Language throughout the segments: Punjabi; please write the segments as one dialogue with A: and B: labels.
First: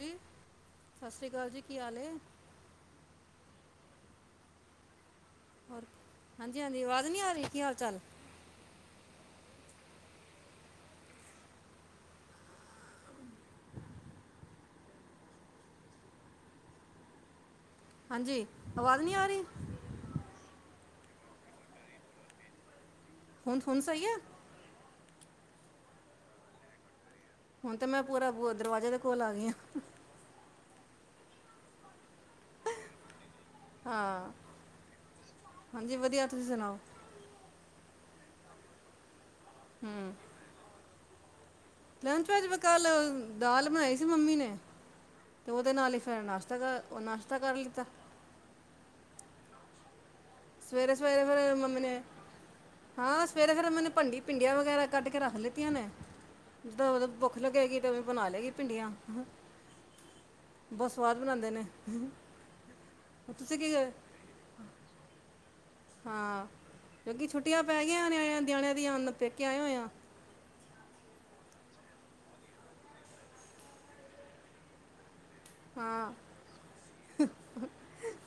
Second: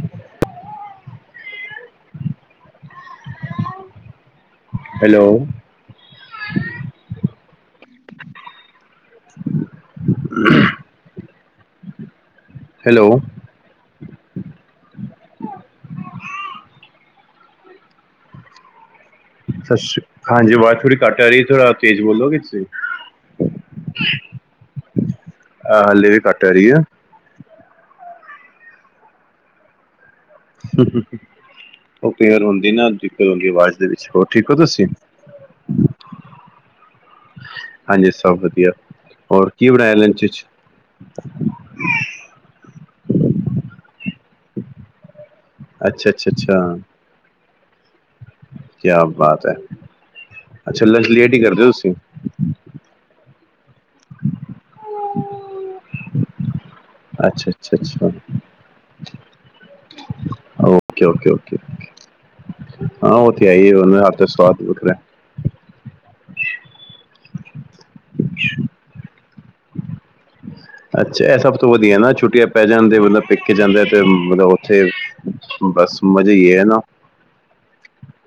A: ਸਤਿ ਸ਼੍ਰੀ ਕਾਲ ਜੀ ਕੀ ਹਾਲ ਐ?
B: ਹੈਲੋ,
A: ਹਾਂਜੀ ਹਾਂਜੀ, ਆਵਾਜ਼ ਨਹੀਂ ਆ ਰਹੀ ਕੀ ਹਾਲ ਚਾਲ?
B: [unintelligible] ਹੈਲੋ,
A: ਹਾਂਜੀ, ਆਵਾਜ਼ ਨਹੀਂ ਆ ਰਹੀ।
B: ਸਤਿ ਸ਼੍ਰੀ ਹਾਂਜੀ, ਆਵਾਜ਼ ਥੋੜ੍ਹੀ ਘੱਟ ਆ ਰਹੀ ਐ ਥੋੜ੍ਹਾ ਤੇਜ਼ ਬੋਲੋਗੇ ਤੁਸੀਂ?
A: ਹੁਣ ਹੁਣ ਸਹੀ ਐ।
B: ਆਹ ਹਾਲੇ ਵੀ ਘੱਟ ਆ ਰਹੀ ਆ।
A: ਹੁਣ ਤੇ ਮੈਂ ਪੂਰਾ ਦਰਵਾਜੇ ਦੇ ਕੋਲ ਆ ਗਈ ਆ।
B: ਉਹ ਫਿਰ ਹੁੰਦੀ ਨਾ ਦਿੱਕਤ ਹੁੰਦੀ ਆਵਾਜ਼। ਹੋਰ
A: ਹਾਂ
B: ਠੀਕ ਹੋ ਤੁਸੀਂ?
A: ਹਾਂਜੀ ਵਧੀਆ ਤੁਸੀਂ ਸੁਣਾਓ
B: ਹਾਂਜੀ, ਸਭ ਵਧੀਆ ਹੋਰ ਕੀ ਬਣਾਇਆ
A: ਹੂੰ
B: ਲੰਚ ਵਿੱਚ।
A: ਲੰਚ ਵਿੱਚ ਵੀ ਕੱਲ ਦਾਲ ਬਣਾਈ ਸੀ ਮੰਮੀ ਨੇ। ਤੇ ਉਹਦੇ ਨਾਲ ਹੀ
B: ਅੱਛਾ
A: ਫਿਰ
B: ਅੱਛਾ
A: ਨਾਸ਼ਤਾ
B: ਅੱਛਾ
A: ਕਰ ਨਾਸ਼ਤਾ ਕਰ ਲਿੱਤਾ।
B: ਕਿਆ ਬਾਤ ਐ।
A: ਸਵੇਰੇ ਸਵੇਰੇ ਫਿਰ ਮੰਮੀ ਨੇ ਹਾਂ ਸਵੇਰੇ ਫਿਰ ਮੰਨੇ ਨੇ ਭੰਡੀ ਭਿੰਡੀਆਂ ਵਗੈਰਾ ਕੱਢ ਕੇ ਰੱਖ ਲਿੱਤੀਆਂ ਨੇ। ਜਦ ਓਦੋ ਭੁੱਖ
B: ਅੱਛਾ ਅੱਛਾ
A: ਲੱਗੇਗੀ ਤੇ ਫਿਰ
B: ਅੱਛਾ
A: ਬਣਾ ਲੇਗੀ ਭਿੰਡੀਆਂ। ਬਹੁਤ
B: ਓਕੇ
A: ਸਵਾਦ
B: ਓਕੇ
A: ਬਣਾਦੇ
B: ਓਕੇ
A: ਨੇ
B: ਹਾਂ ਉਹ ਤੇ ਹੈ
A: ਤੁਸੀਂ ਕੀ
B: ਹੀ ਉਹਨਾਂ ਦਾ ਹੱਥ ਦਾ ਸਵਾਦ ਵੱਖਰਾ।
A: ਹਾਂ, ਕਿਉਂਕਿ ਛੁੱਟੀਆਂ ਪੈ ਗਈਆਂ ਨਿਆਣੇ ਦਿਣਿਆਂ ਦੀ ਅੰਨ ਪੇਕੇ ਆਏ ਹੋਏ ਆ।
B: ਅੱਛਾ, ਇਹ ਸਭ ਤੋਂ ਵਧੀਆ ਨਾ ਛੁੱਟੀਆਂ ਪੈ ਜਾਣਦੇ ਮਤਲਬ ਪਿੱਕੇ ਜਾਂਦੇ ਤੇ ਮਤਲਬ ਉੱਥੇ ਬਸ
A: ਹਾਂ
B: ਮਜੇ ਈ ਹੈ ਨਾ।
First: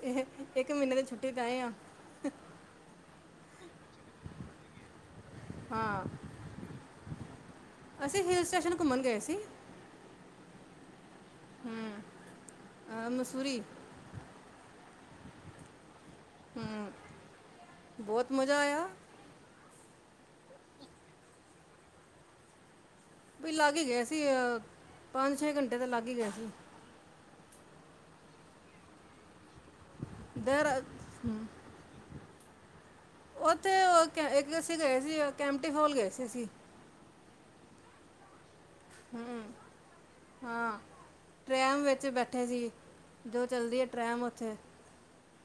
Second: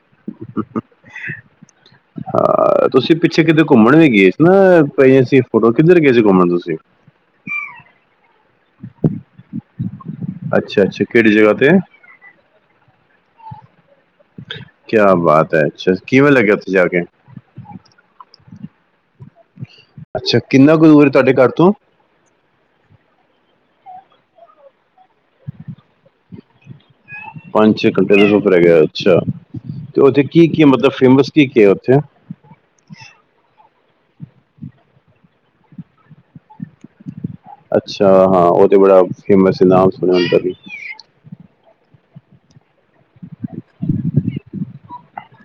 A: ਇਹ ਇੱਕ ਮਹੀਨੇ ਦੀ ਛੁੱਟੀ ਤੇ ਆਏ ਆ।
B: ਹਾਂ, ਤੁਸੀਂ ਪਿੱਛੇ ਕਿਤੇ ਘੁੰਮਣ ਵੀ ਗਏ ਸੀ ਨਾ ਅਸੀਂ ਫੋਟੋ ਕਿੱਧਰ
A: ਹਾਂ
B: ਗਏ ਸੀ ਘੁੰਮਣ ਤੁਸੀਂ
A: ਅਸੀਂ ਹਿਲ ਸਟੇਸ਼ਨ ਘੁੰਮਣ ਗਏ ਸੀ।
B: ਅੱਛਾ ਅੱਛਾ ਕਿਹੜੀ ਜਗ੍ਹਾ ਤੇ?
A: ਹੂੰ ਮਸੂਰੀ।
B: ਕਿਆ ਬਾਤ ਹੈ ਅੱਛਾ ਕਿਵੇਂ ਲੱਗਿਆ ਉੱਥੇ ਜਾ
A: ਹੂੰ
B: ਕੇ।
A: ਬਹੁਤ ਮਜ਼ਾ ਆਇਆ।
B: ਅੱਛਾ ਕਿੰਨਾ ਕੁ ਦੂਰ ਤੁਹਾਡੇ ਘਰ ਤੋਂ।
A: ਵੀ ਲੱਗ ਹੀ ਗਿਆ ਸੀ ਪੰਜ ਛੇ ਘੰਟੇ ਤਾਂ ਲੱਗ ਹੀ ਗਿਆ ਸੀ
B: ਪੰਜ ਛੇ ਘੰਟੇ ਉੱਪਰ ਐ ਗਿਆ ਅੱਛਾ ਤੇ ਉੱਥੇ ਕੀ ਕੀ
A: ਦਰ
B: ਮਤਲਬ ਫੇਮ
A: ਹੂੰ
B: ਕੀ ਕੀ ਹੈ ਉੱਥੇ।
A: ਉੱਥੇ ਉਹ ਇੱਕ ਅਸੀਂ ਗਏ ਸੀ ਕੈਂਪਟੀ ਫੋਲ ਗਏ ਸੀ ਅਸੀਂ।
B: ਅੱਛਾ ਹਾਂ ਉਹ ਤੇ ਬੜਾ
A: ਹੂੰ
B: ਫੇਮਸ ਹੈ ਨਾਮ ਸੁਣਿਆ ਦਾ ਵੀ
A: ਹਾਂ ਟ੍ਰੈਮ ਵਿੱਚ ਬੈਠੇ ਸੀ ਜੋ ਚੱਲਦੀ ਐ ਟ੍ਰੈਮ ਉੱਥੇ।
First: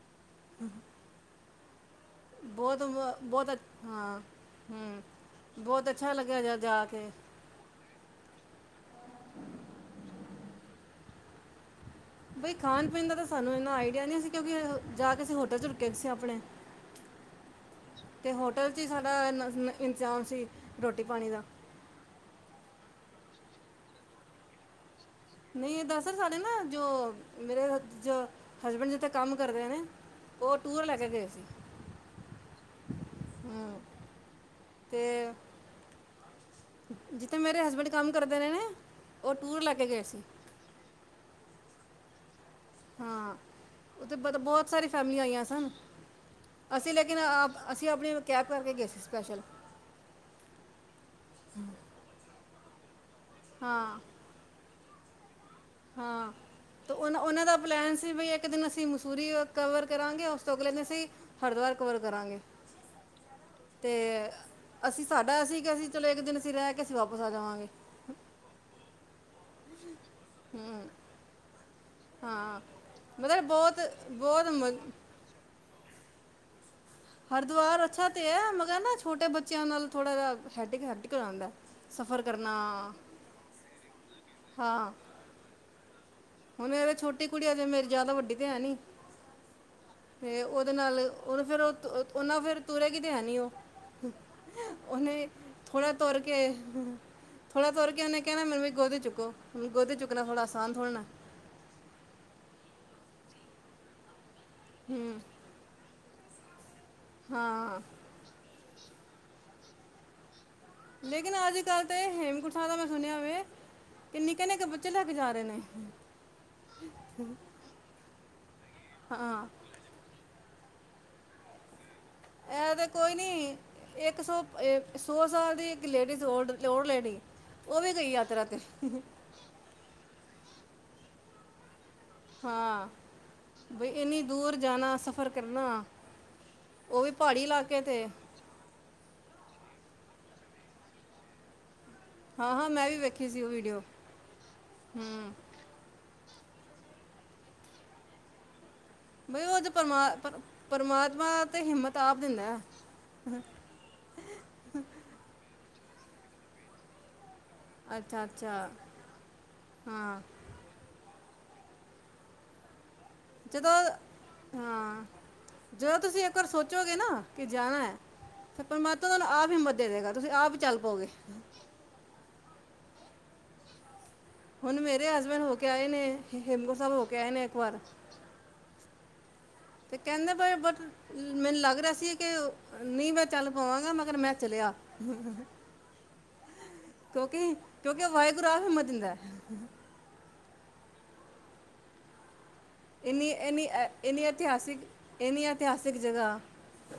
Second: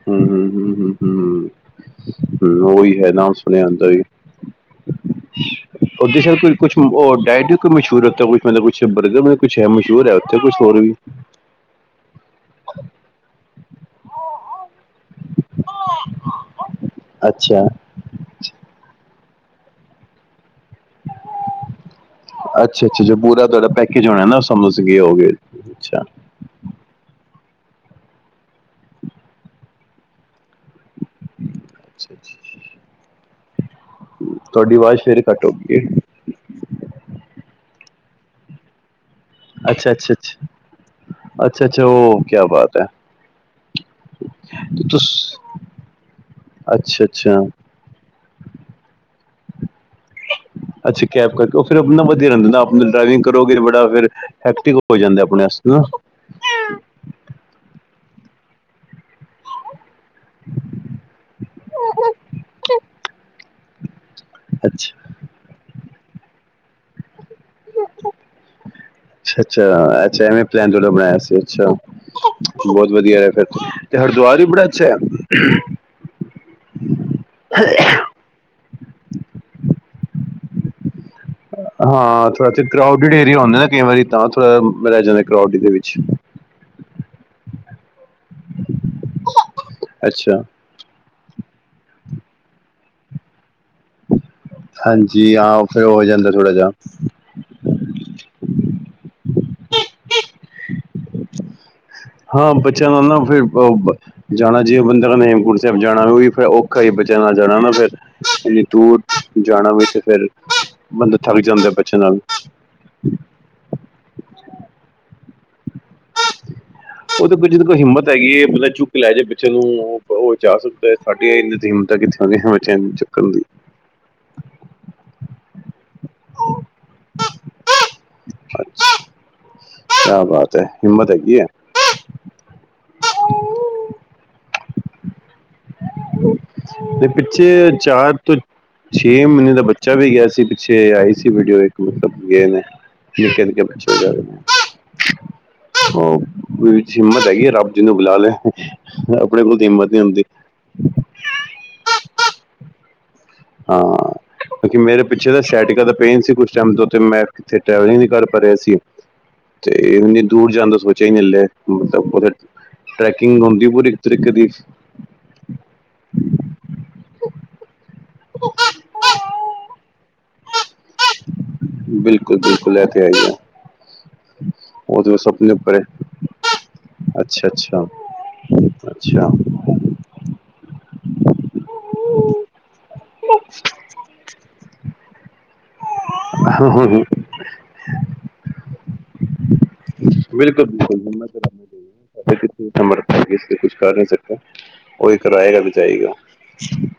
B: ਹਮ ਹਮ ਹਮ ਹਮ ਹਮ
A: ਬਹੁਤ
B: ਉਹੀ ਹੈ
A: ਮ-
B: ਨਾਮ
A: ਬਹੁਤ
B: ਸੁਣਿਆ
A: ਅੱਛ-
B: ਏਦਾਂ ਵੀ
A: ਹਾਂ ਹੂੰ ਬਹੁਤ
B: ਔਰ
A: ਅੱਛਾ ਲੱਗਿਆ
B: ਕੋਈ
A: ਜਾ
B: ਕੁਛ
A: ਜਾ ਕੇ
B: ਉਹ ਡਾਇਟ ਮਸ਼ਹੂਰ ਉੱਥ ਕੁਛ ਮਤਲਬ ਕੁਛ ਬਰਗਰ ਮਤਲਬ ਕੁਛ ਮਸ਼ਹੂਰ ਹੈ ਉੱਥੇ ਕੁਛ ਹੋਰ ਵੀ।
A: ਬਈ ਖਾਣ ਪੀਣ ਦਾ ਤਾਂ ਸਾਨੂੰ ਇਨਾ ਆਈਡੀਆ ਨੀ ਸੀ ਕਿਉਂਕਿ ਜਾ ਕੇ ਅ ਪਤਾ [unintelligible] ਤੁਸੀਂ ਆਪਣੇ
B: ਅੱਛਾ
A: ਤੇ ਹੋਟਲ ਚ ਹੀ ਸਾਡਾ ਇੰਤਜ਼ਾਮ ਸੀ ਰੋਟੀ ਪਾਣੀ ਦਾ।
B: ਅੱਛਾ ਅੱਛਾ, ਪੂਰਾ ਤੁਹਾਡਾ ਪੈਕੇਜ ਹੋਣਾ ਨਾ ਸੀਗੇ ਹੋਗੇ।
A: ਨਹੀਂ
B: ਅੱਛਾ
A: ਦਰਆਸਲ ਨਾ ਜੋ ਮੇਰੇ ਹਸਬੈਂਡ ਜਿੱਥੇ ਕੰਮ ਕਰਦੇ ਨੇ। ਉਹ ਟੂਰ ਲੈ ਕੇ ਗਏ ਸੀ ਹਮ।
B: ਤੁਹਾਡੀ ਆਵਾਜ਼ ਫੇਰ ਘੱਟ ਹੋ ਗਈ।
A: ਜਿੱਥੇ ਮੇਰੇ ਹਸਬੈਂਡ ਕੰਮ ਕਰਦੇ ਰਹੇ ਨੇ। ਉਹ ਟੂਰ ਲੈ ਕੇ
B: ਅੱਛਾ
A: ਗਏ
B: ਅੱਛਾ, ਅੱਛਾ
A: ਸੀ
B: ਅੱਛਾ, ਅੱਛਾ ਉਹ ਕਿਆ ਬਾਤ। ਹੈ
A: ਹਾਂ, ਉੱਥੇ ਬ ਬਹੁਤ ਸਾਰੀਆ
B: ਤੁਸ
A: ਫੈਮਲੀਆਂ ਆਈਆਂ ਸਨ। ਅਸੀਂ
B: ਅੱਛਾ
A: ਲੇਕਿਨ
B: ਅੱਛਾ
A: ਆਪ ਅਸੀਂ ਆਪਣੀ ਕੈਬ, ਕਰਕੇ ਗਏ ਸੀ ਸਪੈਸ਼ਲ?
B: ਅੱਛਾ, ਕੈਬ ਕਰਕੇ ਫਿਰ ਆਪਣਾ ਵਧੀਆ ਰਹਿੰਦਾ ਨਾ, ਆਪ ਡਰਾਈਵਿੰਗ ਕਰੋਗੇ ਬੜਾ,
A: ਹਾਂ
B: ਫ ਹੋ ਜਾਂਦੇ, ਆਪਣੇ ਅਸਤੇ ਤਾਂ
A: ਹਾਂ, ਅਤੇ ਉਹ ਉਹਨਾਂ ਦਾ ਪਲੈਨ ਸੀ ਵੀ, ਇੱਕ ਦਿਨ ਅਸੀਂ ਮਸੂਰੀ ਕਵਰ ਕਰਾਂਗੇ, ਉਸ ਤੋਂ ਅਗਲੇ ਅਸੀਂ ਹਰਿਦੁਵਾਰ ਕਵਰ, ਕਰਾਂਗੇ ਤੇ
B: ਅੱਛਾ
A: ਅਸੀਂ ਸਾਡਾ ਅਸੀਂ, ਕਿ ਅਸੀਂ ਚਲੋ ਇੱਕ ਦਿਨ ਅਸੀਂ ਰਹਿ ਕੇ ਅਸੀਂ ਵਾਪਸ ਆ ਜਾਵਾਂਗੇ
B: ਅੱਛਾ -ਅੱਛਾ -ਅੱਛਾ, ਐਵੇਂ ਪਲੈਨੋਂ ਬਣਾਇਆ ਸੀ ਅੱਛਾ।
A: ਹਾਂ
B: ਬਹੁਤ ਵਧੀਆ, ਰਿਆ
A: ਮਤਲਬ
B: ਫਿਰ
A: ਬਹੁਤ
B: ਤੇ, ਹਰਿਦੁਵਰ ਵੀ
A: ਬਹੁਤ
B: ਬੜਾ
A: ਮ-
B: ਅੱਛਾ ਹੈ?
A: ਹਰਿੁਦੁਆਰ ਅੱਛਾ ਤੇ ਹੈ, ਮਗਰ ਨਾ ਛੋਟੇ ਬੱਚਿਆਂ ਨਾਲ ਥੋੜਾ ਜਹਾ, ਹੈਟ ਹੈਟ ਮੁਸ਼ਕਿਲ ਆਉਂਦਾ, ਸਫ਼ਰ ਕਰਨਾ
B: ਏ ਹੁੰਦਾ ਨਾ ਕਈ ਵਾਰੀ ਤਾਂ
A: ਹਾਂ
B: ਡਾਂਸ ਰਹਿ ਜਾਂਏ ਕਰੋਡ ਦੇ ਵਿੱਚ
A: ਹੁਣ ਮੇਰੀ ਛੋਟੀ ਕੁੜੀ, ਤ ਅਜੇ ਮੇਰੀ ਜ਼ਿਆਦਾ ਵੱਡੀ ਤੇ, ਹੈ ਨਈ
B: ਅੱਛਾ
A: ਤੇ ਉਹਦੇ ਨਾਲ, ਹੁਣ ਫੇਰ ਉ ਤੁਰੇ ਗੀ, ਤੇ ਹੈ ਨਈ ਉਹ ਉਹਨੇ,
B: ਹਾਂਜੀ ਹਾਂ ਫਿਰ
A: ਥੋੜ੍ਹਾ
B: ਹੋ
A: ਤੁਰ
B: ਜਾਂਦਾ
A: ਕੇ
B: ਥੋੜਾ ਜਿਹਾ
A: ਥੋੜਾ ਤੁਰ ਕੇ, ਉਹਨੇ ਕਹਿਣਾ, ਮੈਨੂੰ ਵੀ ਗੋੱਦੀ ਚੁਕੋ, ਹੁਣ ਗੋਦੀ ਚੁੱਕਣਾ ਆਸਾਨ, ਥੋੜਾ ਨ
B: ਹਾਂ, ਬੱਚਿਆਂ ਨਾਲ ਨਾ ਫਿਰ ਜਾਣਾ, ਜਿਵੇ ਬੰਦੇ ਦਾ
A: ਹੂੰ
B: ਨੇਮ ਜਾਣਾ ਵੀ ਫਿਰ ਔਖਾ ਹੀ ਬਚਿਆ ਨਾਲ ਜਾਣਾ ਨਾ,
A: ਹਾਂ
B: ਫੇਿਰ ਇਨੀ ਦੂਰ ਜਾਣਾ, ਵੀ ਏ ਤੇ ਫੇਿਰ ਬੰਦਾ
A: ਲੇਕਿਨ
B: ਥੱਕ
A: ਅੱਜ
B: ਜਾਂਦਾ,
A: ਕੱਲ
B: ਬੱਚਿਆ
A: ਤੇ
B: ਨਾਲ
A: ਹੇਮਕੁਟਾਂ ਮੈਂ ਸੁਣਿਆ ਵੇ ਕਿ ਨਿੱਕੇ -ਨਿੱਕੇ ਬੱਚੇ, ਲੈ ਕੇ ਜਾ ਰਹੇ ਨੇ
B: ਉਹਦੇ ਤੇ ਜਿਦੇ ਚ ਹਿੰਮਤ ਹੈਗੀ ਏ, ਬੰਦਾ ਝੁੱਕ ਲੈ, ਜੇ
A: ਹਾਂ
B: ਪਿੱਛੇ ਨੂੰ ਉਹ ਜਾ ਸਕਦਾ ਹੈ, ਸਾਡੀਆਂ ਇੰਮਤਾਂ ਕਿੱਥੇ, ਬੱਚਿਆਂ ਨੂੰ ਚੱਕਣ ਦੀ
A: ਇੱਕ, ਸੌ -ਸੌ ਸਾਲ ਦੀ, ਇੱਕ ਲੇਡੀਜ਼? ਤੋੜ- ਤੋੜ ਲੇਡੀ ਏ, ਉਹ ਵੀ ਗਈ ਯਾਤਰਾ ਤੇ
B: ਕਿਆ ਬਾਤ ਹੈ, ਹਿੰਮਤ ਹੈਗੀ ਹੈ।
A: ਹਾਂ, ਬਈ ਇੰਨੀ ਦੂਰ ਜਾਣਾਾ, ਸਫ਼ਰ ਕਰਨਾ ਉਹ
B: ਤੇ
A: ਵੀ ਪਹਾੜੀ
B: ਪਿੱਛੇ
A: ਇਲਾਕੇ ਤੇ
B: ਚਾਰ ਤੋਂ [inaudible] ਛੇ ਮਹੀਨੇ ਦਾ, ਬੱਚਾ ਵੀ ਗਿਆ ਸੀ, ਪਿੱਛੇ ਆਈ ਸੀ ਵੀਡੀਓ, ਇੱਕ ਮਤਲਬ ਗਏ
A: ਹਾਂ
B: ਨੇ,
A: ਹਾਂ ਮੈਂ ਵੀ ਵੇਖੀ ਸੀ
B: ਨਿਕੇ
A: ਉਹ
B: -ਨਿਕੇ
A: ਵੀਡੀਓ
B: ਬੱਚੇ, ਗਏ ਨੇ
A: ਹੂੰ
B: ਉਹ ਵਿਚ ਹਿੰਮਤ ਹੈਗੀ ਆ ਰੱਬ ਜਿਹਨੂੰ ਬੁਲਾ ਲੈ ਆਪਣੇ
A: ਬਈ
B: ਕੋਲ
A: ਉਹ
B: ਤਾਂ,
A: ਤੇ
B: ਹਿੰਮਤ ਨੀ
A: ਪਰਮਾ-
B: ਹੁੰਦੀ
A: ਪਰ- ਪਰਮਾਤਮਾ, ਤੇ ਹਿੰਮਤ ਆਪ ਦਿੰਦਾ, ਆ
B: ਹਾਂ ਕਿਉਂਕਿ ਮੇਰੇ ਪਿੱਛੇ ਦਾ ਸੈਟਿਕ ਦਾ ਪੇਨ ਸੀ। ਕੁਛ ਟਾਈਮ ਤੋਂ ਤੇ ਮੈਂ ਕਿਥੇ ਟੈਵਲਿੰਗ ਨਈ,
A: ਅੱਛਾ
B: ਕਰ ਪਾ ਰਿਹਾ
A: ਅੱਛਾ
B: ਸੀ। ਤੇ
A: ਹਾਂ
B: ਇੰਨੀ ਦੂਰ ਜਾਂਦਾ, ਸੋਚ ੇਜਿਨ ਲੈ ਉ ਟਰੈਕਿੰਗ ਹੁੰਦੀ,
A: ਜਦੋਂ
B: ਪੂਰੇ ਇੱਕ ਤਰੀਕੇ ਦੀ
A: ਹਾਂ ਜਦੋਂ, ਤੁਸੀਂ ਇੱਕ ਵਾਰ ਸੋਚੋਗੇ ਨਾ, ਕਿ ਜਾਣਾ ਏ ਤੇ ਪਰਮਾਤਮਾ, ਤੁਹਾਨੂੰ ਆਪ ਹਿੰਮਤ ਦੇ ਦੇਗਾ, ਤੁਸੀਂ ਆਪ ਹੀ ਚੱਲ, ਪੋਗੇ
B: ਬਿਲਕੁਲ -ਬਿਲਕੁਲ ਐ ਤੇ ਹੈ ਈ ਅ
A: ਹੁਣ ਮੇਰੇ, ਹਸਬੈਂਡ ਹੋ ਕੇ
B: ਉੱਪਰ ਹੈ
A: ਆਏ ਨੇ, ਹੇਮਕੁੰਡ ਸਾਹਿਬ ਹੋ ਕੇ ਆਏ ਨੇ,
B: ਅੱਛਾ
A: ਇੱਕ ਵਾਰ
B: ਅੱਛਾ ਅੱਛਾ।
A: ਤੇ ਕਹਿੰਦੇ, ਬਟ ਮੈਨੂੰ ਲੱਗਦਾ ਦਸੀ ਕਿ ਨਹੀਂ, ਮੈਂ ਚੱਲ ਪਾਵਾਂਗਾ, ਮਗਰ ਮੈਂ ਚਲਿਆ
B: ਹਾਂ ਹਮ ਹਮ [inaudible]
A: ਕਿਉਂਕਿ -ਕਿਉਂਕਿ, ਵਾਹਿਗੁਰੂ ਆਪ, ਹਿਮਤ ਦਿੰਦਾ।
B: ਬਿਲਕੁਲ ਬਿਲਕੁਲ ਜਥੇ [inaudible] ਅੰਮ੍ਰਿਤ
A: ਇੰਨੀ
B: ਵੇਲੇ
A: ਇੰਨੀ
B: ਕੁਛ
A: ਅ-
B: ਕਰ ਨੀ
A: ਇੰਨੀ
B: ਸਕੇ,
A: ਇਤਿਹਾਸਿਕ
B: ਉਹਹੀ
A: ਇੰਨੀ
B: ਕਿਰਾਏ ਤੇ
A: ਇਤਿਹਾਸਿਕ
B: ਜਾਇਗਾ
A: ਜਗ੍ਹਾ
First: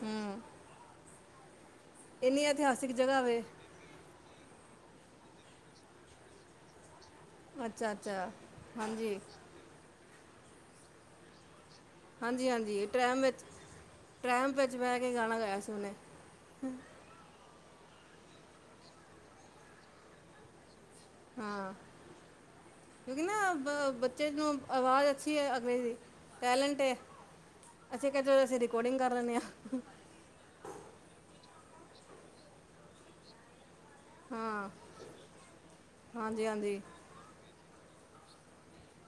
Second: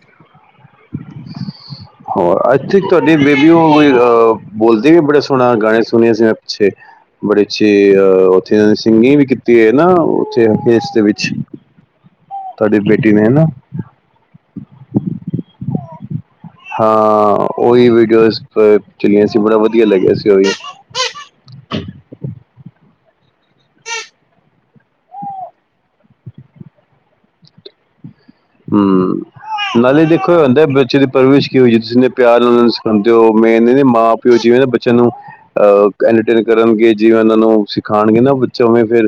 A: ਹੂੰ ਇੰਨੀ
B: ਅੱਜ ਈ
A: ਇਤਿਹਾਸਿਕ
B: ਤੁਹਾਡੀੇ,
A: ਜਗ੍ਹਾ ਵੇ
B: ਬਿਲਓ ਅ, ਬੋਲਦੀ ਵੀ ਬੜਾ ਸੋਹਣਾ, ਗਾਣਾ ਸੁਣਇਆ ਸੀ ਮੈਂ ਪਿੱਛੇ। ਬੜੇ
A: ਅੱਛਾ ਅੱਛਾ
B: ਉੱਥੇ
A: ਹਾਂਜੀ
B: ਸਿੰਗਿੰਗ ਵੀ ਕੀਤੀ ਹੈ ਨਾ, ਉੱਥੇ ਫੇਸ ਦੇ ਵਿੱਚ ਤੁਹਾਡੀ
A: ਹਾਂਜੀ-ਹਾਂਜੀ
B: ਬੇਟੀ
A: ਟ੍ਰੈਮ
B: ਨੇ
A: ਵਿੱਚ
B: ਹਨਾ।
A: ਟ੍ਰੈਮ ਵਿੱਚ ਬਹਿ ਕੇ, ਗਾਣਾ ਗਾਇਆ ਸੀ ਉਹਨੇ
B: ਹਾਂ, ਉਹੀ ਵੀਡੀਓਜ਼ ਚਲੀਆਂ ਸੀ। ਬੜਾ ਵਧੀਆ ਲੱਗਿਆ ਸੀ। ਉਹੀ
A: ਹਾਂ, ਕਿਉਂਕਿ ਨਾ ਬੱਚੇ ਨੂੰ ਆਵਾਜ਼ ਅੱਛੀ ਐ, ਅਗਲੇ ਦੀ। ਟੈਲੈਂਟ ਏ, ਅਸੀਂ ਕਿਹਾ ਅਸੀਂ ਰਿਕੋਡਿੰਗ ਕਰ
B: ਹੂੰ।
A: ਲੈਂਦੇ ਹਾਂ।
B: ਨਾਲੇ ਦੇਖੋ ਹੁੰਦਾ ਬੱਚੇ ਦੀ ਪਰਵਿਸ਼ ਕੀ ਹੋਈ ਐ, ਤੁਸੀਂ ਇਨੇ ਪਿਆਰ ਨਾਲ ਸਿਖਾਂਦੇ ਹੋ, ਮੇਨ ਇਹਦੇ ਮਾਂ ਪਿਓ ਜਿਵੇਂ ਨਾ
A: ਹਾਂ
B: ਬੱਚਿਆਂ ਨੂੰ ਅਹ ਐੰਟਰਟੇਨ
A: ਹਾਂਜੀ ਹਾਂਜੀ
B: ਕਰਨਗੇ। ਜਿਵੇਂ ਉਹਨਾਂ ਨੂੰ ਸਿਖਾਣਗੇ ਨਾ, ਬੱਚਾ ਉਵੇਂ ਫੇਰ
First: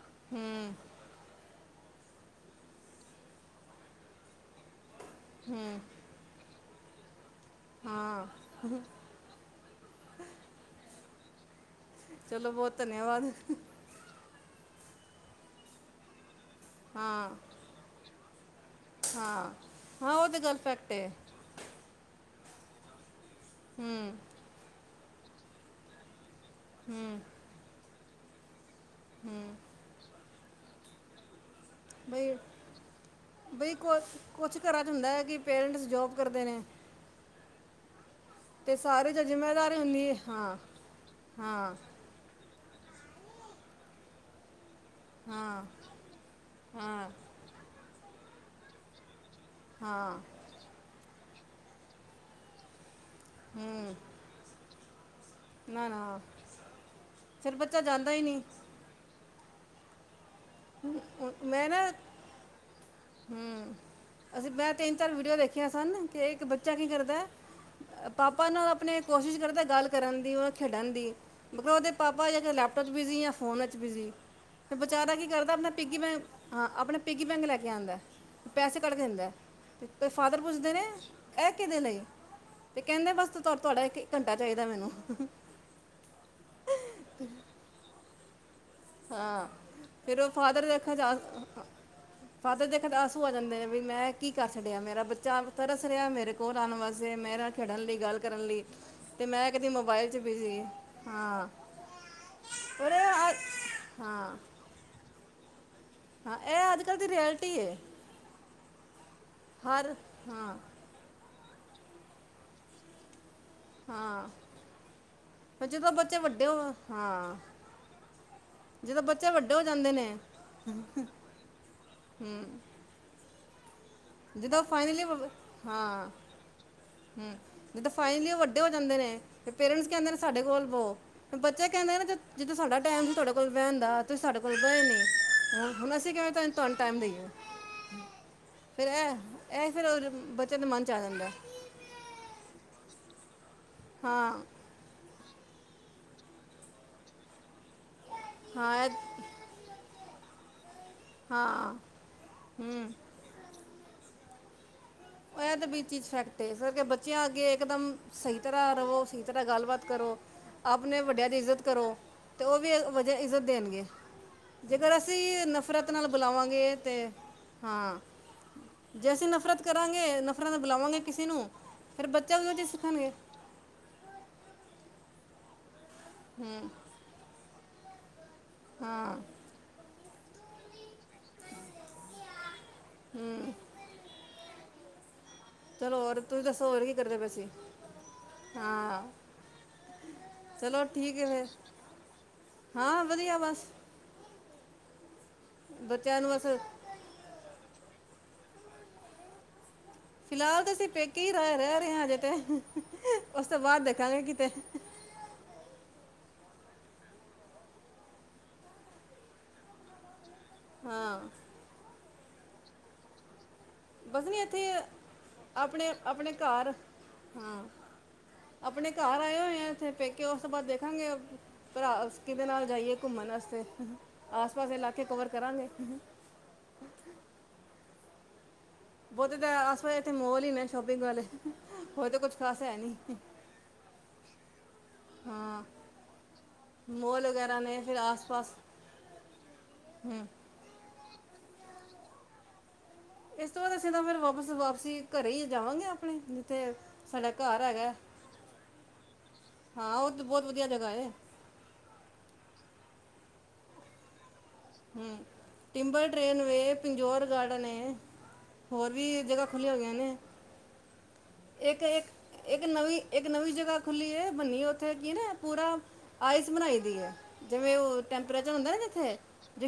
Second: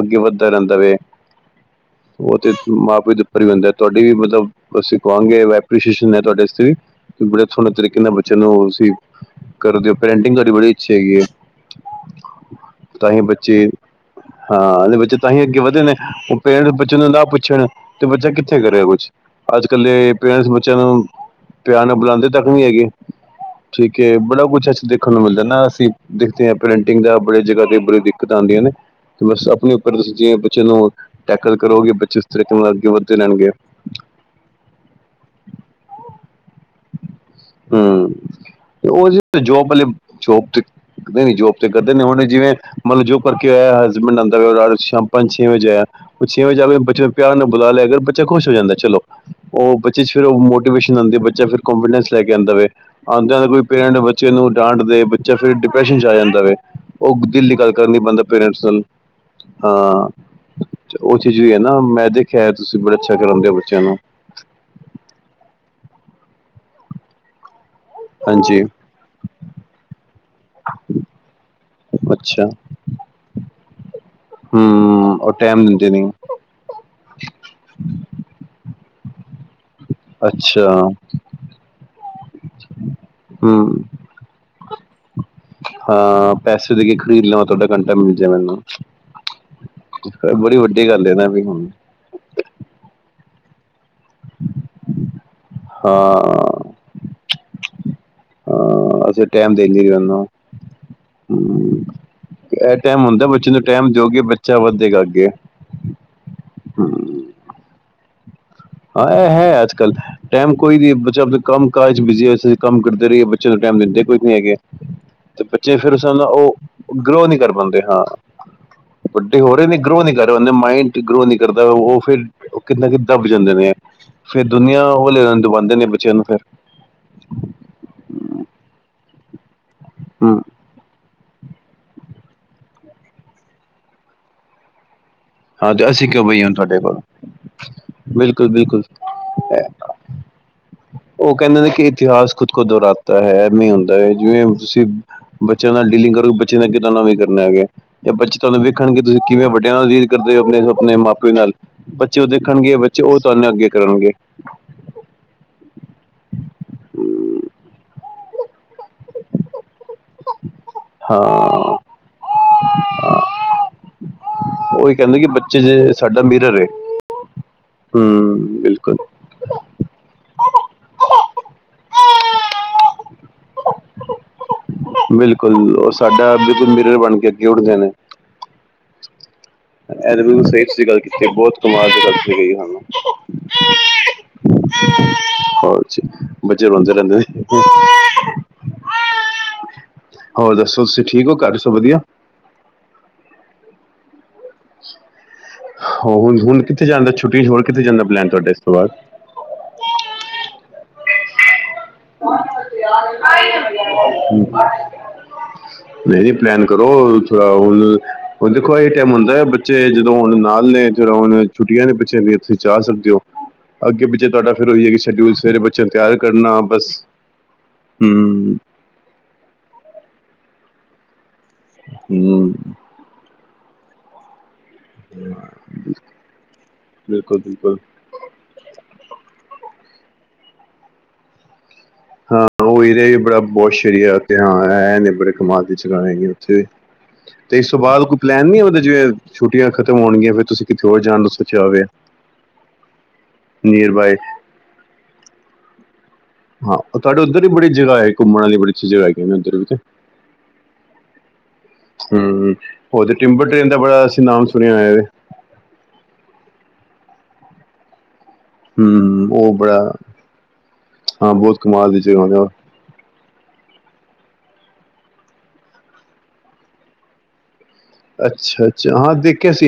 B: ਅੱਗੇ ਵੱਧਦਾ
A: ਹੂੰ
B: ਰਹਿੰਦਾ ਵੇ। ਉਹ ਤੇ ਮਾਂ- ਪਿਓ ਉੱਪਰ ਵੀ ਹੁੰਦੈ, ਤੁਹਾਡੀ ਵੀ ਮਤਲਬ ਅਸੀਂ ਕਹਾਂਗੇ
A: ਹੂੰ
B: ਐਪਰੀਸ਼ੀਏਸ਼ਨ ਐ ਤੁਹਾਡੇ ਵਾਸਤੇ ਵੀ, ਬੜੇ ਸੋਹਣੇ ਤਰੀਕੇ ਨਾਲ
A: ਹਾਂ
B: ਬੱਚਿਆਂ ਨੂੰ ਅਸੀਂ ਕਰਦੇ ਹੋ, ਪੇਂਟਿੰਗ ਤੁਹਾਡੀ ਬੜੀ ਅੱਛੀ ਹੈਗੀ ਐ,
A: ਚਲੋ ਬਹੁਤ
B: ਤਾਂਹੀ
A: ਧੰਨਵਾਦ
B: ਬੱਚੇ ਹਾਂ ਇਹਦੇ ਬੱਚੇ ਤਾਂਹੀ ਅੱਗੇ ਵਧੇ ਨੇ, ਉਹ ਬੱਚੇ ਨੂੰ ਨਾ
A: ਹਾਂ
B: ਪੁੱਛਣ ਤੇ ਬੱਚਾ ਕਿੱਥੇ ਕਰੇਗਾ ਕੁਛ,
A: ਹਾਂ
B: ਅੱਜ- ਕੱਲ੍ਹ
A: ਹਾਂ ਉਹ ਤਾਂ
B: ਪੇਰੈਂਟਸ
A: ਗੱਲ
B: ਬੱਚਿਆਂ
A: ਫੈਕਟ
B: ਨੂੰ
A: ਹੈ
B: ਪਿਆਰ ਨਾਲ ਬੁਲਾਂਦੇ ਤੱਕ ਵੀ ਨਹੀਂ ਹੈਗੇ, ਠੀਕ
A: ਹੂੰ
B: ਏ, ਬੜਾ ਕੁਛ ਅੱਛਾ ਦੇਖਣ ਨੂੰ ਮਿਲਦਾ ਨਾ, ਅਸੀਂ ਦੇਖਦੇ ਹਾਂ, ਪ੍ਰੀਟਿੰਗ ਦਾ
A: ਹੂੰ
B: ਬੜੀ ਜਗ੍ਹਾ ਤੇ ਬੜੀ ਦਿੱਕਤ ਆਂਦੀਆਂ ਨੇ, ਤੇ
A: ਹੂੰ
B: ਬਸ ਆਪਣੇ ਉੱਪਰ ਦੱਸਦੀ ਬੱਚੇ ਨੂੰ ਟੈਕਲ ਕਰੋਗੇ, ਬੱਚੇ ਉਸ ਤਰੀਕੇ ਨਾਲ ਅੱਗੇ ਵੱਧਦੇ ਰਹਿਣਗੇ।
A: ਤੇ ਕੁਛ- ਕੁਛ ਘਰਾਂ ਚ ਹੁੰਦਾ, ਕਿ ਪੇਰੈਂਟਸ ਜੋਬ ਕਰਦੇ ਨੇ।
B: ਹੂੰ,
A: ਤੇ
B: ਉਹ
A: ਸਾਰੇ 'ਚ
B: ਜੋਬ
A: ਜ਼ਿੰਮੇਵਾਰੀ
B: ਪਹਿਲੇ,
A: ਹੁੰਦੀ ਹੈ
B: ਜੋਬ
A: ਹਾਂ
B: ਤੇ ਨ ਜੋਬ ਤੇ
A: ਹਾਂ
B: ਕਰਦੇ ਨੇ, ਹੁਣ ਜਿਵੇਂ ਮਤਲਬ ਜੋ ਕਰਕੇ ਆਇਆ, ਹਸਬੈਂਡ ਆਂਦਾ ਹਰ ਰੋਜ਼ ਸ਼ਾਮ ਪੰਜ ਛੇ
A: ਹਾਂ
B: ਵਜੇ ਆਇਆ, ਉਹ ਛੇ ਵਜੇ ਆ ਕੇ ਬੱਚੇ
A: ਹਾਂ
B: ਨੂੰ ਪਿਆਰ ਨਾਲ ਬੁਲਾ ਲਿਆ ਕਰ, ਬੱਚਾ ਖੁਸ਼ ਹੋ ਜਾਂਦਾ ਚਲੋ। ਉਹ ਬੱਚੇ ਚ
A: ਹਾਂ
B: ਫੇਰ ਉਹ ਮੋਟੀਵੇਸ਼ਨ ਆਂਦੀ, ਬੱਚਾ ਫੇਰ ਕੋਂਨਫੀਡੈਂਸ ਲੈ ਕੇ ਆਂਦਾ ਵੇ। ਆਂਦਿਆਂ ਦੇ ਕੋਈ
A: ਹੂੰ
B: ਪੇਰੈਂਟਸ ਬੱਚੇ ਨੂੰ ਡਾਂਟ ਦੇ ਜਾਂ ਫਿਰ
A: ਨਾ
B: ਡਿਪਰੈਸ਼ਨ ਆ
A: ਨਾ
B: ਜਾਂਦਾ ਵੇ, ਉਹ ਦਿਲ
A: ਫਿਰ
B: ਦੀ ਗੱਲ
A: ਬੱਚਾ
B: ਕਰ ਨੀ
A: ਜਾਂਦਾ
B: ਪਾਂਦਾ
A: ਹੀ ਨਹੀਂ
B: ਪੇਰੈਂਟਸ ਨਾਲ, ਹਾਂ। ਉਹ ਚੀਜ਼ ਵੀ ਐ ਨਾ, ਮੈਂ ਦੇਖਿਆ ਤੁਸੀਂ ਬੜਾ ਅੱਛਾ ਕਰਾਂਦੇ ਹੋ
A: ਹੂੰ
B: ਬੱਚਿਆਂ ਨੂੰ।
A: ਅਸੀਂ ਮੈਂ ਤਿੰਨ ਚਾਰ ਵੀਡੀਓ ਦੇਖੀਆਂ ਸਨ, ਕਿ ਇੱਕ ਬੱਚਾ ਕੀ ਕਰਦਾ ਪਾਪਾ
B: ਹਾਂਜੀ
A: ਨਾਲ ਆਪਣੇ ਕੋਸ਼ਿਸ਼ ਕਰਦਾ ਗੱਲ ਕਰਨ ਦੀ, ਉਹਦੇ ਨਾਲ ਖੇਡਣ ਦੀ। ਮਤਲਬ ਉਹਦੇ ਪਾਪਾ
B: ਅੱਛਾ
A: ਲੈਪਟੋਪ ਚ ਬਿਜੀ ਆ, ਜਾਂ ਫੋਨ ਵਿੱਚ ਬਿਜੀ ਆ। ਫੇਰ ਬਚਾਰਾ
B: ਹੂੰ
A: ਕੀ
B: ਉਹ
A: ਕਰਦਾ,
B: ਟਾਈਮ
A: ਆਪਣਾ
B: ਦਿੰਦੇ
A: ਪਿੱਗੀ
B: ਨੀ
A: ਮੈਂ ਹਾਂ ਆਪਣੇ ਪਿੱਗੀ ਬੈਂਕ ਲੈ ਕੇ ਆਂਦਾ, ਪੈਸੇ ਕੱਢ ਕੇ ਦਿੰਦਾ। ਤੇ ਫਾਦਰ ਪੁੱਛਦੇ
B: ਅੱਛਾ
A: ਨੇ, ਇਹ ਕਿਹਦੇ ਲਈ। ਤੇ ਕਹਿੰਦੇ ਬਸ, ਤੁ
B: ਹੂੰ
A: ਤੁਹਾਡਾ ਇੱਕ ਘੰਟਾ ਚਾਹੀਦਾ ਮੈਨੂੰ।
B: ਹਾਂ, ਪੈਸੇ ਦੇ ਕੇ ਖਰੀਦ ਲਾਂ। ਜੇ ਮਿਲ ਜੇ ਮੈਨੂੰ।
A: ਹਾਂ, ਫਿਰ ਉਹ
B: ਬੜੀ
A: ਫਾਦਰ ਦੇ
B: ਵੱਡੀ
A: ਅੱਖਾਂ ਚ
B: ਗੱਲ ਹੈ ਨਾ ਵੀ
A: ਹ
B: ਹੁਣ
A: ਫਾਦਰ ਦੇ ਅੱਖਾਂ ਚ ਆਂਸੂ ਆ ਜਾਂਦੇ ਨੇ, ਵੀ ਮੈਂ ਕੀ ਕਰ ਛਡਿਆ, ਮੇਰਾ ਬੱਚਾ ਤਰਸ
B: ਹਾਂ
A: ਰਿਹਾ ਮੇਰੇ ਕੋ ਕੋਲ ਆਣ ਵਾਸਤੇ, ਮੇਰੇ ਨਾਲ ਖੇਡਣ ਲਈ, ਗੱਲ ਕਰਨ ਲਈ।
B: ਹਾਂ
A: ਤੇ
B: ਅਸੀਂ
A: ਮੈਂ
B: ਟੈਮ
A: ਕਦੀ
B: ਦਿੰਦੇ ਨੀ ਉਹਨਾਂ
A: ਮੋਬਾਈਲ 'ਚ
B: ਨੂੰ,
A: ਬਿਜ਼ੀ ਹਾਂ
B: ਹੂੰ ਇਹ
A: ਪਰ
B: ਟੈਮ ਹੁੰਦਾ
A: ਆ-
B: ਬੱਚੇ ਨੂੰ ਟੈਮ ਦਿਓਗੇ,
A: ਹਾਂ
B: ਬੱਚਾ ਵੱਧੇਗਾ ਅੱਗੇ।
A: ਹਾਂ, ਇਹ ਅੱਜ-
B: ਹੂੰ
A: ਕੱਲ੍ਹ ਦੀ ਰਿਐਲਟੀ ਏ।
B: ਹਾਂ ਇਹ ਹੈ ਅੱਜ-ਕੱਲ੍ਹ, ਟੈਮ
A: ਹਾਂ
B: ਕੋਈ ਨਹੀਂ, ਬੱਚਾ ਆਪ ਕੰਮ- ਕਾਜ ਬਿਜ਼ੀ, ਕੰਮ ਕਰਦੇ ਰਹੀਏ। ਸਹੀ ਟੈਮ ਦਿੰਦੇ ਕੋਈ
A: ਹਾਂ
B: ਨੀ ਹੈਗੇ ਆ। ਤੇ
A: ਪਰ
B: ਬੱਚੇ ਫਿਰ
A: ਜਦੋਂ
B: ਉਸ ਨਾਲ,
A: ਵੱਡੇ
B: ਉਹ
A: ਹੋ
B: ਗਰੋ
A: ਹਾਂ
B: ਨਹੀਂ ਕਰ ਪਾਂਦੇ ਹਾਂ। ਵੱਡੇ ਹੋ ਰਹੇ ਨੇ, ਗਰੋ ਨੀ ਕਰ ਰਹੇ, ਉਹਦੇ ਮਾਇੰਡ ਗਰੋ ਨੀ ਕਰਦਾ, ਉਹ ਫਿਰ ਕਿੰਨਾ ਕਿ ਦੱਬ ਜਾਂਦੇ ਨੇ, ਫੇਰ
A: ਜਦੋਂ
B: ਦੁਨੀਆਂ
A: ਫਾਈਨਲੀ
B: ਓਹਲੇ ਦਬਾਂਦੇ ਨੇ,
A: ਹਾਂ
B: ਬੱਚਿਆਂ ਨੂੰ ਫੇਰ
A: ਹੂੰ, ਜਿੱਦਾਂ ਫਾਈਨਲੀ ਉਹ ਵੱਡੇ ਹੋ ਜਾਂਦੇ ਨੇ, ਤੇ ਪੇਰੈਂਟਸ ਕਹਿੰਦੇ ਨੇ
B: ਹੂੰ
A: ਸਾਡੇ ਕੋਲ ਬਹੋ ਬੱਚੇ ਕਹਿੰਦੇ ਨਾ, ਜਦੋਂ ਸਾਡਾ ਟੈਮ ਸੀ ਤੁਹਾਡੇ ਕੋਲ ਬਹਿਣ ਦਾ, ਤੁਸੀਂ ਸਾਡੇ ਕੋਲ ਬਏ ਨੀ। ਹ
B: ਹਾਂ ਤੇ
A: ਹੁਣ ਅਸੀਂ
B: ਕਿਉਂ
A: ਕਿਵੇਂ
B: ਬਈਏ
A: ਤੁਾਨੂੰ
B: ਹੁਣ
A: ਤੁਹਾਨੂੰ
B: ਤੁਹਾਡੇ
A: ਟੈਮ
B: ਕੋਲ
A: ਦਈਏ।
B: ਬਿਲਕੁਲ- ਬਿਲ
A: ਫੇਰ ਇਹ- ਇਹ ਫੇਰ ਬੱਚਿਆਂ ਦੇ ਮਨ ਚ ਆ ਜਾਂਦਾ।
B: ਇਨਕਾ ਇਤਿਹਾਸ ਖੁਦ ਕੋ ਦੁਹਰਾਤਾ ਹੈ, ਐਵੇਂ ਹੁੰਦਾ ਹੈ,
A: ਹਾਂ
B: ਜਿਵੇਂ ਤੁਸੀਂ ਬੱਚਿਆਂ ਨਾਲ ਡੀਲਿੰਗ ਕਰੋਗੇ, ਬੱਚੇ ਦਾ ਕਿਸੇ ਨਾਲ ਵੀ ਨੀ ਕਰਨਾ ਹੈਗਾ। ਜਾਂ ਬੱਚੇ ਤੁਹਾਨੂੰ
A: ਹਾਂ
B: ਵੇਖਣਗੇ, ਤੁਸੀਂ
A: ਇਹ-
B: ਕਿਵੇਂ ਵੱਡਿਆਂ ਨਾਲ ਡੀਲ ਕਰਦੇ ਹੋ, ਆਪਣੇ- ਆਪਣੇ ਮਾਪ ਕੋਈ ਗੱਲ
A: ਹਾਂ
B: ਨਹੀਂ, ਬੱਚੇ ਉਹ ਦੇਖਣਗੇ
A: ਹੂੰ
B: ਬੱਚੇ ਉਹ ਤੁਹਾਨੂੰ ਅੱਗੇ ਕਰਨਗੇ।
A: ਇਹ ਤੇ ਬ ਚੀਜ਼ ਸੈਟ ਏ, ਇਸ ਕਰਕੇ ਬੱਚਿਆਂ ਅੱਗੇ ਇਕਦਮ ਸਹੀ ਤਰਾਂ ਰਵੋ, ਸਹੀ ਤਰਾਂ ਗੱਲਬਾਤ ਕਰੋ, ਆਪ ਨੇ
B: ਹਾਂ
A: ਵੱਡਿਆਂ ਦੀ ਇੱਜ਼ਤ ਕਰੋ। ਤੇ ਉਹ ਵੀ ਇਸ ਵਜਾ ਇੱਜ਼ਤ ਦੇਣਗੇ।
B: ਉਹੀ
A: ਜੇਕਰ
B: ਕਹਿੰਦੇ ਕਿ
A: ਅਸੀਂ,
B: ਬੱਚੇ
A: ਨਫ਼ਰਤ
B: ਜੇ
A: ਨਾਲ
B: ਸਾਡਾ ਮਿਰਰ ਹੈ
A: ਬੁਲਾਵਾਂਗੇ। ਤੇ ਹਾਂ,
B: ਹਮ ਬਿਲਕੁਲ
A: ਜੈ ਅਸੀ ਨਫ਼ਰਤ। ਕਰਾਂਗੇ, ਨਫ਼ਰਤ ਨਾਲ ਬੁਲਾਵਾਂਗੇ ਕਿਸੇ ਨੂੰ, ਫੇਰ ਬੱਚਾ ਵੀੋ ਉਹੀ ਚਿਜ ਸਿੱਖਣਗੇ।
B: ਬਿਲਕੁਲ, ਉਹ ਸਾਡਾ ਬਿਲਕੁਲ
A: ਹੂੰ
B: ਮਿਰਰ, ਬਣ ਕੇ ਅੱਗੇ ਉੱਠਦੇ ਨੇ।
A: ਹਾਂ।
B: ਇਹ ਤੁਸੀਂ ਬਿਲਕੁਲ ਸਹੀ ਗੱਲ ਕੀਤੀ। ਬਹੁਤ ਕਮਾਲ ਦੀ ਗੱਲ ਕੀਤੀ ਗਈ ਜੀ, ਤੁਹਾਨੂੰ
A: ਹੂੰ
B: ਹਾ
A: ਚਲੋ
B: ਜੀ
A: ਹੋਰ ਤੁਸੀਂ ਦੱਸੋ
B: ਬੱਚੇ
A: ਹੋਰ
B: ਰੋਂਦੇ
A: ਕੀ
B: ਰਹਿੰਦੇ
A: ਕਰਦੇ ਪਏ
B: ਨੇ।
A: ਸੀ
B: ਬ-
A: ਹਾਂ।
B: ਹੋਰ ਦੱਸੋ
A: ਚਲੋ
B: ਤੁਸੀਂ
A: ਹੈ
B: ਠੀਕ ਹੋ, ਘਰ
A: ਫਿਰ
B: ਸਭ ਵਧੀਆ?
A: ਹਾਂ, ਵਧੀਆ ਬਸ। ਬੱਚਿਆਂ ਨੂੰ
B: ਉਹ
A: ਬਸ
B: ਹੁਣ ਕਿੱਥੇ ਜਾਂਣ ਦਾ, ਛੁੱਟੀਆਂ ਹੋਰ ਕਿੱਥੇ ਜਾਂਣ ਦਾ ਪਲੈਨ ਤੁਹਾਡੇ ਇਸ ਤੋਂ ਬਾਅਦ।
A: ਫਿਲਹਾਲ ਤਾਂ ਅਸੀਂ, ਪੇਕੇ ਹੀ ਰ ਰਹਿ ਰਹੇ ਹਾਂ। ਅਜੇ ਤੇ ਉਸ ਤੋਂ ਬਾਅਦ ਦੇਖਾਂਗੇ ਕਿਤੇ
B: [unintelligible] ਨਹੀਂ- ਨਹੀਂ, ਪਲੈਨ ਕਰੋ ਥੋੜਾ। ਹੁਣ, ਹੁਣ ਦੇਖੋ ਇਹ ਟਾਈਮ ਹੁੰਦਾ ਬੱਚੇ ਜਦੋਂ ਹੋਣ ਨਾਲ। ਹੱਲੇ ਤੇ
A: ਹਾਂ
B: ਹੁਣ ਛੁੱਟੀਆਂ ਨੇ, ਬੱਚਿਆਂ ਦੀਆਂ ਤੁਸੀਂ ਜਾ ਸਕਦੇ ਹੋ। ਅੱਗੇ
A: ਬਸ
B: ਪਿੱਛੇ
A: ਨਹੀਂ
B: ਤੁਹਾਡਾ ਫੇਰ,
A: ਇੱਥੇ
B: ਉਹੀ ਹੈ ਕਿ ਸ਼ਡਿਊਲ। ਸਵੇਰੇ ਬੱਚਿਆਂ ਨੂੰ
A: ਆਪਣੇ
B: ਤਿਆਰ
A: ਆਪਣੇ
B: ਕਰਨਾ।
A: ਘਰ
B: ਬਸ
A: ਹਾਂ,
B: ਹੂੰ
A: ਆਪਣੇ ਘਰ ਆਏ ਹੋਏ ਆ ਇੱਥੇ ਪੇਕੇ। ਉਸ ਤੋਂ ਬਾਅਦ ਦੇਖਾਂਗੇ ਭਰਾ ਕਿਹਦੇ
B: ਹੂੰ
A: ਨਾਲ ਜਾਈਏ। ਘੁੰਮਣ ਵਾਸਤੇ। ਆਸ- ਪਾਸ ਦੇ ਇਲਾਕੇ ਕਵਰ ਕਰਾਂਗੇ।
B: ਬਿਲਕੁਲ- ਬਿਲਕੁਲ।
A: ਬਹੁਤੇ ਤਾਂ ਆਸ- ਪਾਸ ਇਥੇ ਮੋਲ ਹੀ ਨੇ ਸ਼ੋਪਿੰਗ ਵਾਲੇ। ਹੋਰ ਤਾਂ ਕੁਝ
B: ਹਾਂ
A: ਖਾਸ ਹੈ
B: ਉਹੀ
A: ਨਹੀਂ
B: ਬੜਾ ਸ ਬਹੁਤ ਪੋਸ਼ ਏਰੀਆ ਹੈ ਇਥੇ। ਇਹ ਹੈ ਕਿ ਬੜੇ
A: ਹਾਂ
B: ਕਮਾਲ ਦੀ ਜਗਾਵਾਂ ਹੈ, ਉੱਥੇ।
A: ਮੋਲ
B: ਤੇ
A: ਵਗੈਰਾ
B: ਇਸ ਤੋਂ
A: ਨੇ ਫਿਰ
B: ਬਾਅਦ ਕੋਈ ਪਲੈਨ
A: ਆਸ-ਪਾਸ
B: ਨੀ ਆ। ਫੇਰ ਜਿਵੇਂ ਛੁੱਟੀਆਂ ਖਤਮ
A: ਹੂੰ
B: ਹੋਣਗੀਆਂ ਫੇਰ ਤੁਸੀਂ ਕਿਥੇ ਹੋਰ ਜਾਣ ਨੂੰ ਸੋਚਿਆ ਹੋਵੇ।
A: ਇਸ ਤੋਂ ਬਾਅਦ ਅਸੀਂ
B: ਨੀਅਰ
A: ਤਾਂ
B: ਬਾਏ
A: ਫੇਰ ਵਾਪਸ, ਵਾਪਸੀ ਘਰੇ ਹੀ ਜਾਵਾਂਗੇ ਆਪਣੇ। ਜਿੱਥੇ
B: ਹਾਂ, ਤੁਹਾਡੇ
A: ਸਾਡਾ
B: ਉੱਧਰ ਵੀ
A: ਘਰ
B: ਬੜੀ
A: ਹੈਗਾ
B: ਜਗਾ ਹੈ। ਘੁੰਮਣ ਵਾਲੀ ਬੜੀ ਅੱਛੀ ਜਗਾ, ਹੈਗੀੀਆਂ ਨੇ ਉੱਧਰ ਵੀ ਤੇ।
A: ਹਾਂ ਉਹ ਤਾਂ ਬਹੁਤ ਵਧੀਆ ਜਗ੍ਹਾ ਹੈ
B: ਹੂੰ, ਉਹ ਤੇ ਟਿੰਬਰ ਟੇਨ ਦਾ, ਬੜਾ ਅਸੀਂ ਨਾਮ ਸੁਣਿਆ ਹੋਇਆ ਵੇ
A: ਹੂੰ, ਟਿੰਬਲ ਟ੍ਰੇਨ ਵੇ, ਪਿੰਜੋਰ ਗਾਰਡਨ ਏ। ਹੋਰ ਵੀ
B: ਹੂੰ
A: ਜਗਾ
B: ਉਹ
A: ਖੁੱਲੀਆਂ
B: ਬੜਾ
A: ਹੋਈਆਂ ਨੇ।
B: ਹਾਂ ਬਹੁਤ ਕਮਾਲ ਦੀ
A: ਇੱਕ-ਇੱਕ,
B: ਜਗ੍ਹਾ ਨੇ ਉਹ।
A: ਇੱਕ ਨਵੀਂ। ਇੱਕ ਨਵੀਂ ਜਗਾ ਖੁੱਲੀ ਹੈ। ਬੰਨੀਏ ਉੱਥੇ ਕੀ ਨਾ ਪੂਰਾ ਆਇਸ ਬਣਾਈ ਦੀ ਹੈ। ਜਿਵੇਂ ਉਹ
B: ਅੱਛਾ-ਅੱਛਾ ਹਾਂ ਦੇਖਿਆ ਸੀ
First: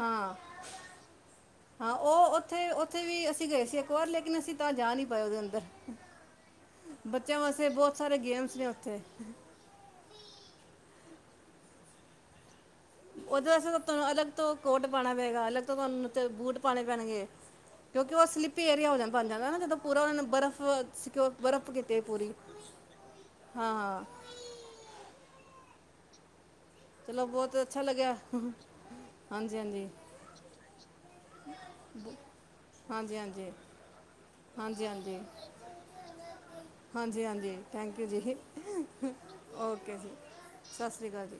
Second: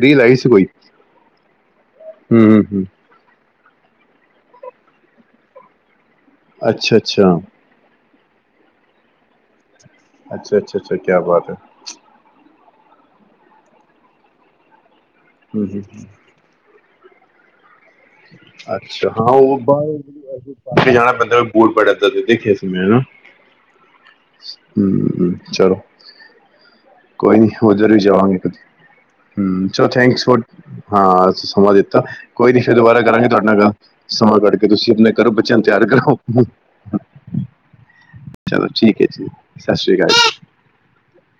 B: ਰੀਲ ਆਈ ਸੀ ਕੋਈ।
A: ਹਾਂ ਉਹ,
B: ਹੂੰ-ਹੂੰ
A: ਉੱਥੇ-ਉੱਥੇ ਵੀ ਅਸੀਂ ਗਏ ਸੀ ਇੱਕ ਵਾਰ। ਲੇਕਿਨ ਅਸੀਂ ਤਾਂ ਜਾ ਨਹੀਂ ਪਏ ਉਹਦੇ ਅੰਦਰ।
B: ਅੱਛਾ-ਅੱਛਾ।
A: ਬੱਚਿਆਂ ਵਾਸਤੇ ਬਹੁਤ ਸਾਰੇ ਗੇਮਸ ਨੇ ਉੱਥੇ।
B: ਅੱਛਾ-ਅੱਛਾ, ਅੱਛਾ ਕਿਆ ਬਾਤ ਹੈ।
A: ਉਹਦੇ ਵਾਸਤੇ ਤੁਹਾਨੂੰ ਅਲੱਗ ਤੋਂ ਕੋਟ ਪਾਉਣਾ ਪਏਗਾ। ਅਲੱਗ ਤੋਂ
B: ਹੂੰ-ਹੂੰ।
A: ਤੁਹਾਨੂੰ ਬੂਟ ਪਾਉਣੇ ਪੈਣਗੇ। ਕਿਉਂਕਿ ਉਹ ਸਲਿੱਪੀ ਏਰੀਆ ਹੋ ਜਾਂਦਾ ਬਣ ਜਾਂਦਾ ਨਾ। ਜਦੋਂ ਪੂਰਾ ਉਹਨਾਂ ਨੇ ਬਰਫ਼ ਸਓ ਬਰਫ਼ ਕੀਤੀ ਪੂਰੀ। ਹਾਂ।
B: ਹੂੰ, ਚਲੋ।
A: ਚਲੋ
B: ਕੋਈ ਨਹੀਂ,
A: ਬਹੁਤ ਅੱਛਾ
B: ਉਧਰ ਵੀ
A: ਲੱਗਿਆ
B: ਜਾਵਾਂਗੇ ਕਦੀ।
A: ਹਾਂਜੀ
B: ਹੂੰ, ਚਲੋ
A: ਹਾਂਜੀ
B: ਥੈਂਕਸ ਫੋਰ ਹਾਂ, ਸਮਾਂ ਦਿੱਤਾ ਕੋਈ ਨ ਫੇਰ ਦੁਬਾਰਾ
A: ਹਾਂਜੀ ਹਾਂਜੀ
B: ਕਰਾਂਗੇ ਤੁਹਾਡੇ
A: ਹਾਂਜੀ
B: ਨਾਲ ਗੱਲ। ਸਮਾਂ ਕੱਢ ਕੇ ਤੁਸੀਂ ਆਪਣੇ
A: ਹਾਂਜੀ
B: ਘਰੋ, ਬੱਚਿਆਂ ਨੂੰ ਤਿਆਰ ਕਰੋ।
A: ਹਾਂਜੀ ਹਾਂਜੀ ਥੈਂਕ ਯੂ ਜੀ
B: ਚਲੋ ਠੀਕ। ਓਕ ਜੀ, ਸਤਿ ਸ਼੍ਰੀ ਅਕਾਲ ਜੀ।
A: ਸਤਿ ਸ਼੍ਰੀ ਅਕਾਲ ਜੀ।